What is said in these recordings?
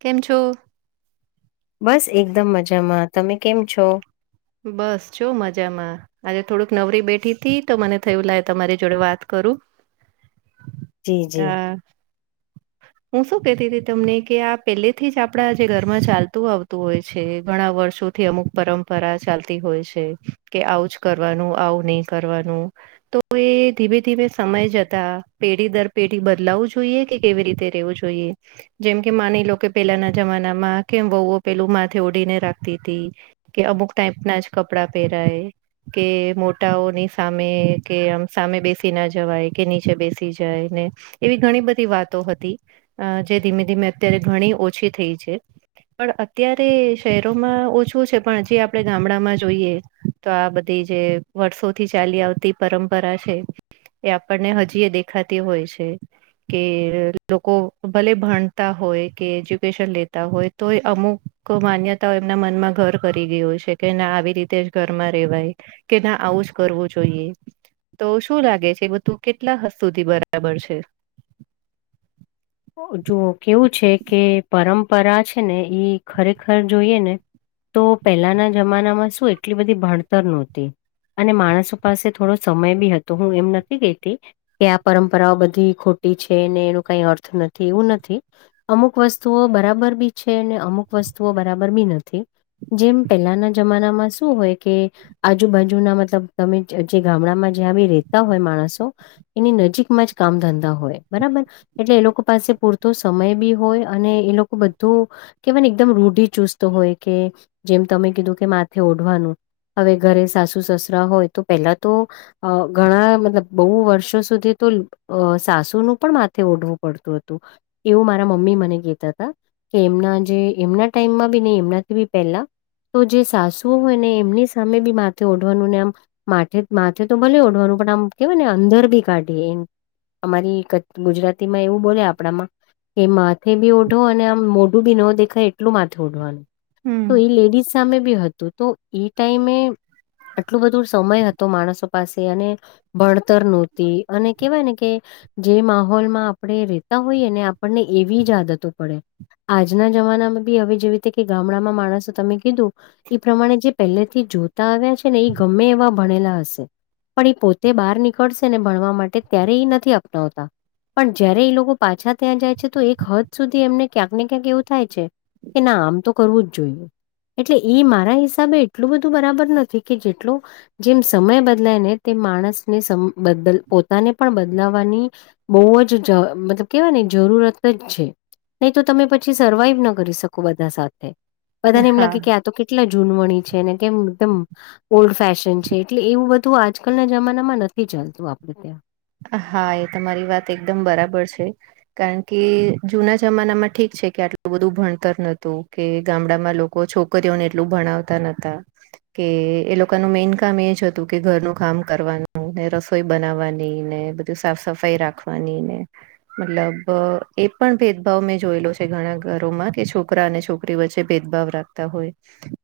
કેમ છો? બસ એકદમ મજામાં, તમે કેમ છો? બસ જો મજામાં. આજે થોડુંક નવરી બેઠી થી તો મને થયું લાય તમારી જોડે વાત કરું. જી જી. આ હું શું કતી હતી તમને કે આ પહેલેથી જ આપડા જે ઘરમાં ચાલતું આવતું હોય છે ઘણા વર્ષો થી અમુક પરંપરા ચાલતી હોય છે કે આવું જ કરવાનું, આવું નહીં કરવાનું. તો એ ધીમે ધીમે સમય જતા પેઢી દર પેઢી બદલાવવું જોઈએ કે કેવી રીતે રેવું જોઈએ. જેમ કે માની લો કે પેલાના જમાનામાં કેમ વવુઓ પેલું માથે ઓડીને રાખતી હતી કે અમુક ટાઈપ ના જ કપડાં પહેરાય. કે મોટાઓની સામે કે આમ સામે બેસી ના જવાય કે નીચે બેસી જાય ને એવી ઘણી બધી વાતો હતી, જે ધીમે ધીમે અત્યારે ઘણી ઓછી થઈ છે. પણ અત્યારે શહેરોમાં ઓછું છે પણ હજી આપણે ગામડામાં જોઈએ તો આ બધી જે વર્ષોથી ચાલી આવતી પરંપરા છે. એ આપણને હજી એ દેખાતી હોય છે કે લોકો ભલે ભણતા હોય કે એજ્યુકેશન લેતા હોય તો એ અમુક કો માન્યતાઓ એમના મનમાં ઘર કરી ગયું છે કે ના આવી રીતે જ ઘરમાં રેવાય કે ના આવું જ કરવું જોઈએ. તો શું લાગે છે એ બધું કેટલા હદ સુધી બરાબર છે. જો કેવું છે કે પરંપરા છે ને ઈ ખરેખર જોઈએ ને તો પહેલાના જમાનામાં શું એટલી બધી ભણતર ન હોતી અને માણસો પાસે થોડો સમય બી હતો હું એમ નથી કેતી કે આ પરંપરાઓ બધી ખોટી છે ને એનું કઈ અર્થ નથી એવું નથી અમુક વસ્તુઓ બરાબર બી છે ને અમુક વસ્તુઓ બરાબર બી નથી. જેમ પહેલાના જમાનામાં શું હોય કે આજુબાજુના મતલબ તમે જે ગામડામાં જ્યાં બી રહેતા હોય માણસો એની નજીકમાં જ કામ ધંધા હોય બરાબર એટલે એ લોકો પાસે પૂરતો સમય બી હોય અને એ લોકો બધું કે મને એકદમ રૂઢિ ચુસ્ત હોય કે જેમ તમે કીધું કે માથે ઓઢવાનું હવે ઘરે સાસુ સસરા હોય તો પેલા તો અ ઘણા મતલબ બહુ વર્ષો સુધી તો સાસુ નું પણ માથે ઓઢવું પડતું હતું એવું મારા મમ્મી મને કહેતા હતા. કે એમના જે એમના ટાઈમમાં બી નહી એમનાથી બી પહેલા તો જે સાસુઓ હોય ને એમની સામે બી માથે ઓઢવાનું ને આમ માથે માથે તો ભલે ઓઢવાનું પણ આમ કેવાય ને અંદર બી કાઢી એમ. અમારી ગુજરાતી માં એવું બોલે આપણામાં એ માથે બી ઓઢો અને આમ મોઢું બી ન દેખાય એટલું માથે ઓઢવાનું. તો હમ એ લેડીઝ સામે બી હતું તો એ ટાઈમે આટલો બધું સમય હતો માણસો પાસે અને ભણતર નહોતી અને કેવાય ને કે જે માહોલમાં આપણે રેતા હોઈએ ને આપણને એવી જ આદતો પડે. આજના જમાનામાં બી હવે જેવી રીતે કે ગામડામાં માણસો તમે કીધું એ પ્રમાણે જે પહેલેથી જોતા આવ્યા છે ને એ ગમે એવા ભણેલા હશે પણ એ પોતે બહાર નીકળશે ને ભણવા માટે ત્યારે એ નથી અપનાવતા. પણ જયારે એ લોકો પાછા ત્યાં જાય છે તો એક હદ સુધી એમને ક્યાંક ને ક્યાંક એવું થાય છે. કે ના આમ તો કરવું જ જોઈએ. એટલે એ મારા હિસાબે એટલું બધું બરાબર નથી કે જેટલું જેમ સમય બદલાય ને તે માણસને બદ પોતાને પણ બદલાવાની બહુ જ મતલબ કેવાય ને જરૂરત જ છે. નહી તો તમે પછી સર્વાઈવ ના કરી શકો બધા સાથે બધાને એમ હા લાગે કે તો કેટલા જૂનવણી છે ને કેમ એકદમ ઓલ્ડ ફેશન છે એટલે એવું બધું આજકાલના જમાનામાં નથી ચાલતું આપડે ત્યાં. હા એ તમારી વાત એકદમ બરાબર છે. કારણ કે જુના જમાનામાં ઠીક છે કે આટલું બધું ભણતર નતું કે ગામડામાં લોકો છોકર ને એટલું ભણાવતા નોતા કે એ લોકોનું મેઈન કામ એજ હતું કે ઘરનું કામ કરવાનું ને રસોઈ બનાવવાનું ની ને બધું સાફ સફાઈ રાખવાની ને. મતલબ એ પણ ભેદભાવ મેં જોયેલો છે ઘણા ઘરોમાં કે છોકરા અને છોકરી છોકરી વચ્ચે ભેદભાવ રાખતા હોય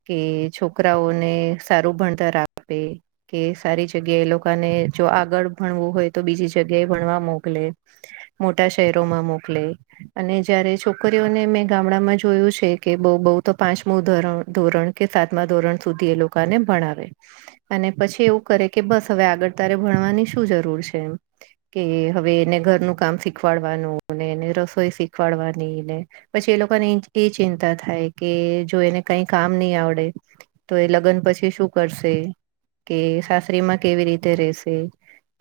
કે છોકરાઓને સારું ભણતર આપે કે સારી જગ્યા એ લોકોને જો આગળ ભણવું હોય તો બીજી જગ્યા એ ભણવા મોકલે મોટા શહેરો માં મોકલે અને જય્યારે છોકરીઓને મેં ગામડામાં જોયું છે કે બહુ બહુ તો પાંચમું ધરણ ધોરણ કે સાતમા ધોરણ સુધી એ લોકોને ભણાવે. અને પછી એવું કરે કે બસ હવે આગળ તારે ભણવાની શું જરૂર છે એમ કે હવે એને ઘરનું કામ શીખવાડવાનું ને એને રસોઈ શીખવાડવાની ને પછી એ લોકોને એ ચિંતા થાય કે જો એને કઈ કામ નહી આવડે તો એ લગ્ન પછી શું કરશે કે સાસરી માં કેવી રીતે રેશે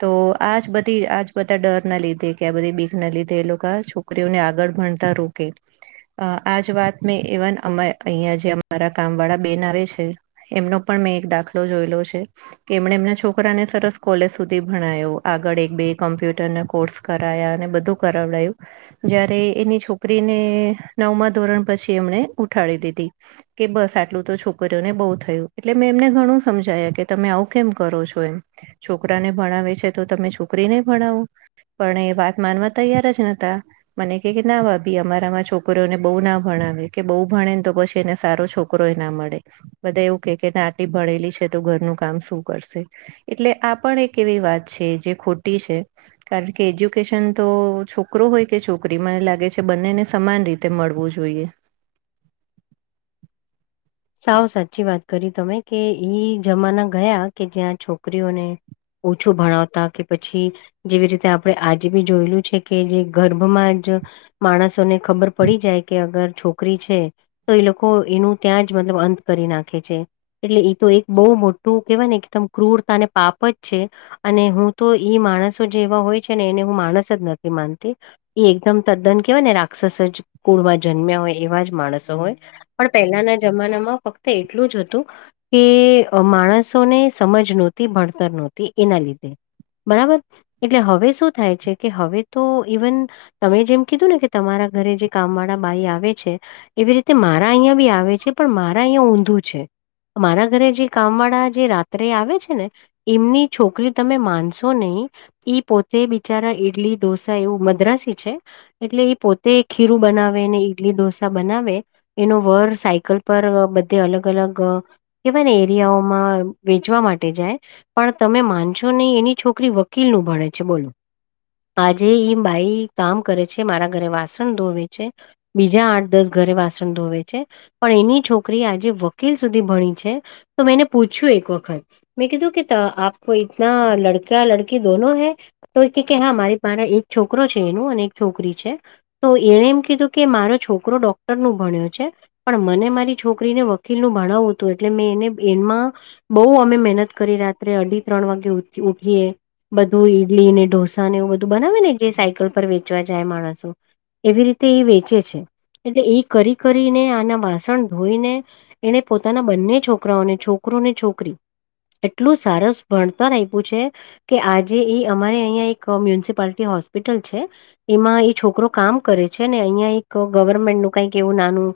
તો આજ બધી આજ બધા ડર ના લીધે કે આ બધી બીખ ના લીધે એ લોકો છ છોકરીઓને આગળ ભણતા રોકે અ આજ વાત મેં એવન અ અહિયાંયા જે અમારા કામ વાળા બેન આવે છે એમનો પણ મેં એક દાખલો જોયેલો છે કે એમણે એમના છોકરાને સરસ કોલેજ સુધી ભણાયો આગળ એક બે કમ્પ્યુટરના કોર્સ કરાયા અને બધું કરાવ લયું. જયારે એની છોકરીને નવમા ધોરણ પછી એમને ઉઠાડી દીધી કે બસ આટલું તો છોકરીઓને બહુ થયું એટલે મેં એમને ઘણું સમજાયા કે તમે આવું કેમ કરો છો એમ છોકરાને ભણાવે છે તો તમે છોકરીને ભણાવો પણ એ વાત માનવા તૈયાર જ નને ત મને કે કે ના ભાભી અમારામાં છોકરીઓને બહુ ના ભણાવે કે બહુ ભણે ને તો પછી એને સારો છોકરો રોય ના મળે બધા એવું કે કે નાટ ભણેલી છે તો ઘરનું કામ શું કરશે એટલે પણ એક એવી વાત છે જે ખોટી છે કારણ કે એજ્યુકેશન તો છોકરો હોય કે છોકરી મને લાગે છે બંનેને સમાન રીતે તે મળવું જોઈએ સાવ સાચી વાત કરી તમે કે ઈ જમાના ગયા કે જ્યાં છોકરીઓને ઓછું ભણાવતા કે પછી જેવી રીતે આપણેે આજે બી જોયેલું છે કે જે ગર્ભમાં જ માણસોને ખબર પડી જાય કે અગર છોકરી છે તો એ લોકો એનું ત્યાં જ મતલબ અંત કરી નાખે છે. એટલે એ તો એક બહુ મોટું કેહેવાય ને એકદમ ક્રૂરતા અને પાપ જ છે અને હું તો ઈ માણસો જેવા હોય છે ને એને હું માણસ જ નથી માનતી એ એકદમ તદ્દન કેહેવાય ને રાક્ષસ જ કુળમાં જન્મ્યા હોય એવા જ માણસો હોય પણ પહેલાના જમાનામાં ફક્ત એટલું જ હતું કે માણસોને સમજ નહોતી ભણતર નહોતી એના લીધે બરાબર એટલે હવે શું થાય છે કે હવે તો ઇવન તમે જેમ કીધું ને કે તમારા ઘરે જે કામ વાળા બાઈ આવે છે એવી રીતે મારા અહં બી આવે છે પણ મારા અહં ઊંધું છે મારા ઘરે જે કામ વાળા જે રાત્રે આવે છે ને એમની છોકરી તમે માનશો નહી ઈ પોતે બિચારા ઈડલી ઢોસા એવું મદ્રાસી છે એટલે એ પોતે ખીરું બનાવે અને ઈડલી ઢોસા બનાવે એનો વર સાયકલ પર બધે અલગ અલગ કેવાય ને એરિયાઓમાં વેચવા માટે જાય પણ તમે માનશો નહી એની છોકરી વકીલ નું ભણે છે બોલો આજે બાઈ કામ કરે છે મારા ઘરે વાસણ ધોવે છે બીજા આઠ દસ ઘરે વાસણ ધોવે છે પણ એની છોકરી આજે વકીલ સુધી ભણી છે તો મેં એને પૂછ્યું એક વખત મેં કીધું કેતા આપ તના લડકા લડકી દોન હૈ તો એ કે હા મારી પાસે એક છોકરો છે એનું અને એક છોકરી છે તો એણે એમ કીધું કે મારો છોકરો ડોક્ટર નું ભણ્યો છે પણ મને મારી છોકરીને વકીલનું ભણાવું હતું એટલે મેં એને એમાં બહ અમે મહેનત કરી રાત્રે અઢી ત્રણ વાગે ઉઠીએ બધું ઈડલી ને ઢોસા ને એવું બધું બનાવે ને જે સાયકલ પર વેચવા જાય માણસો એવી રીતે એ વેચે છે એટલે એ કરી કરીને ના વાસણ ધોઈને એને પોતાના બંને છોકરાઓને છોકરોને છોકરી એટલું સરસ ભણતર આપ્યું છે. કે આજે ઈ અમારે અહં એક મ્યુનિસિપાલિટી હોસ્પિટલ છે. એમાં એ છોકરો કામ કરે છે ને અહિયાં એક ગવર્મેન્ટનું કઈક એવું નાનું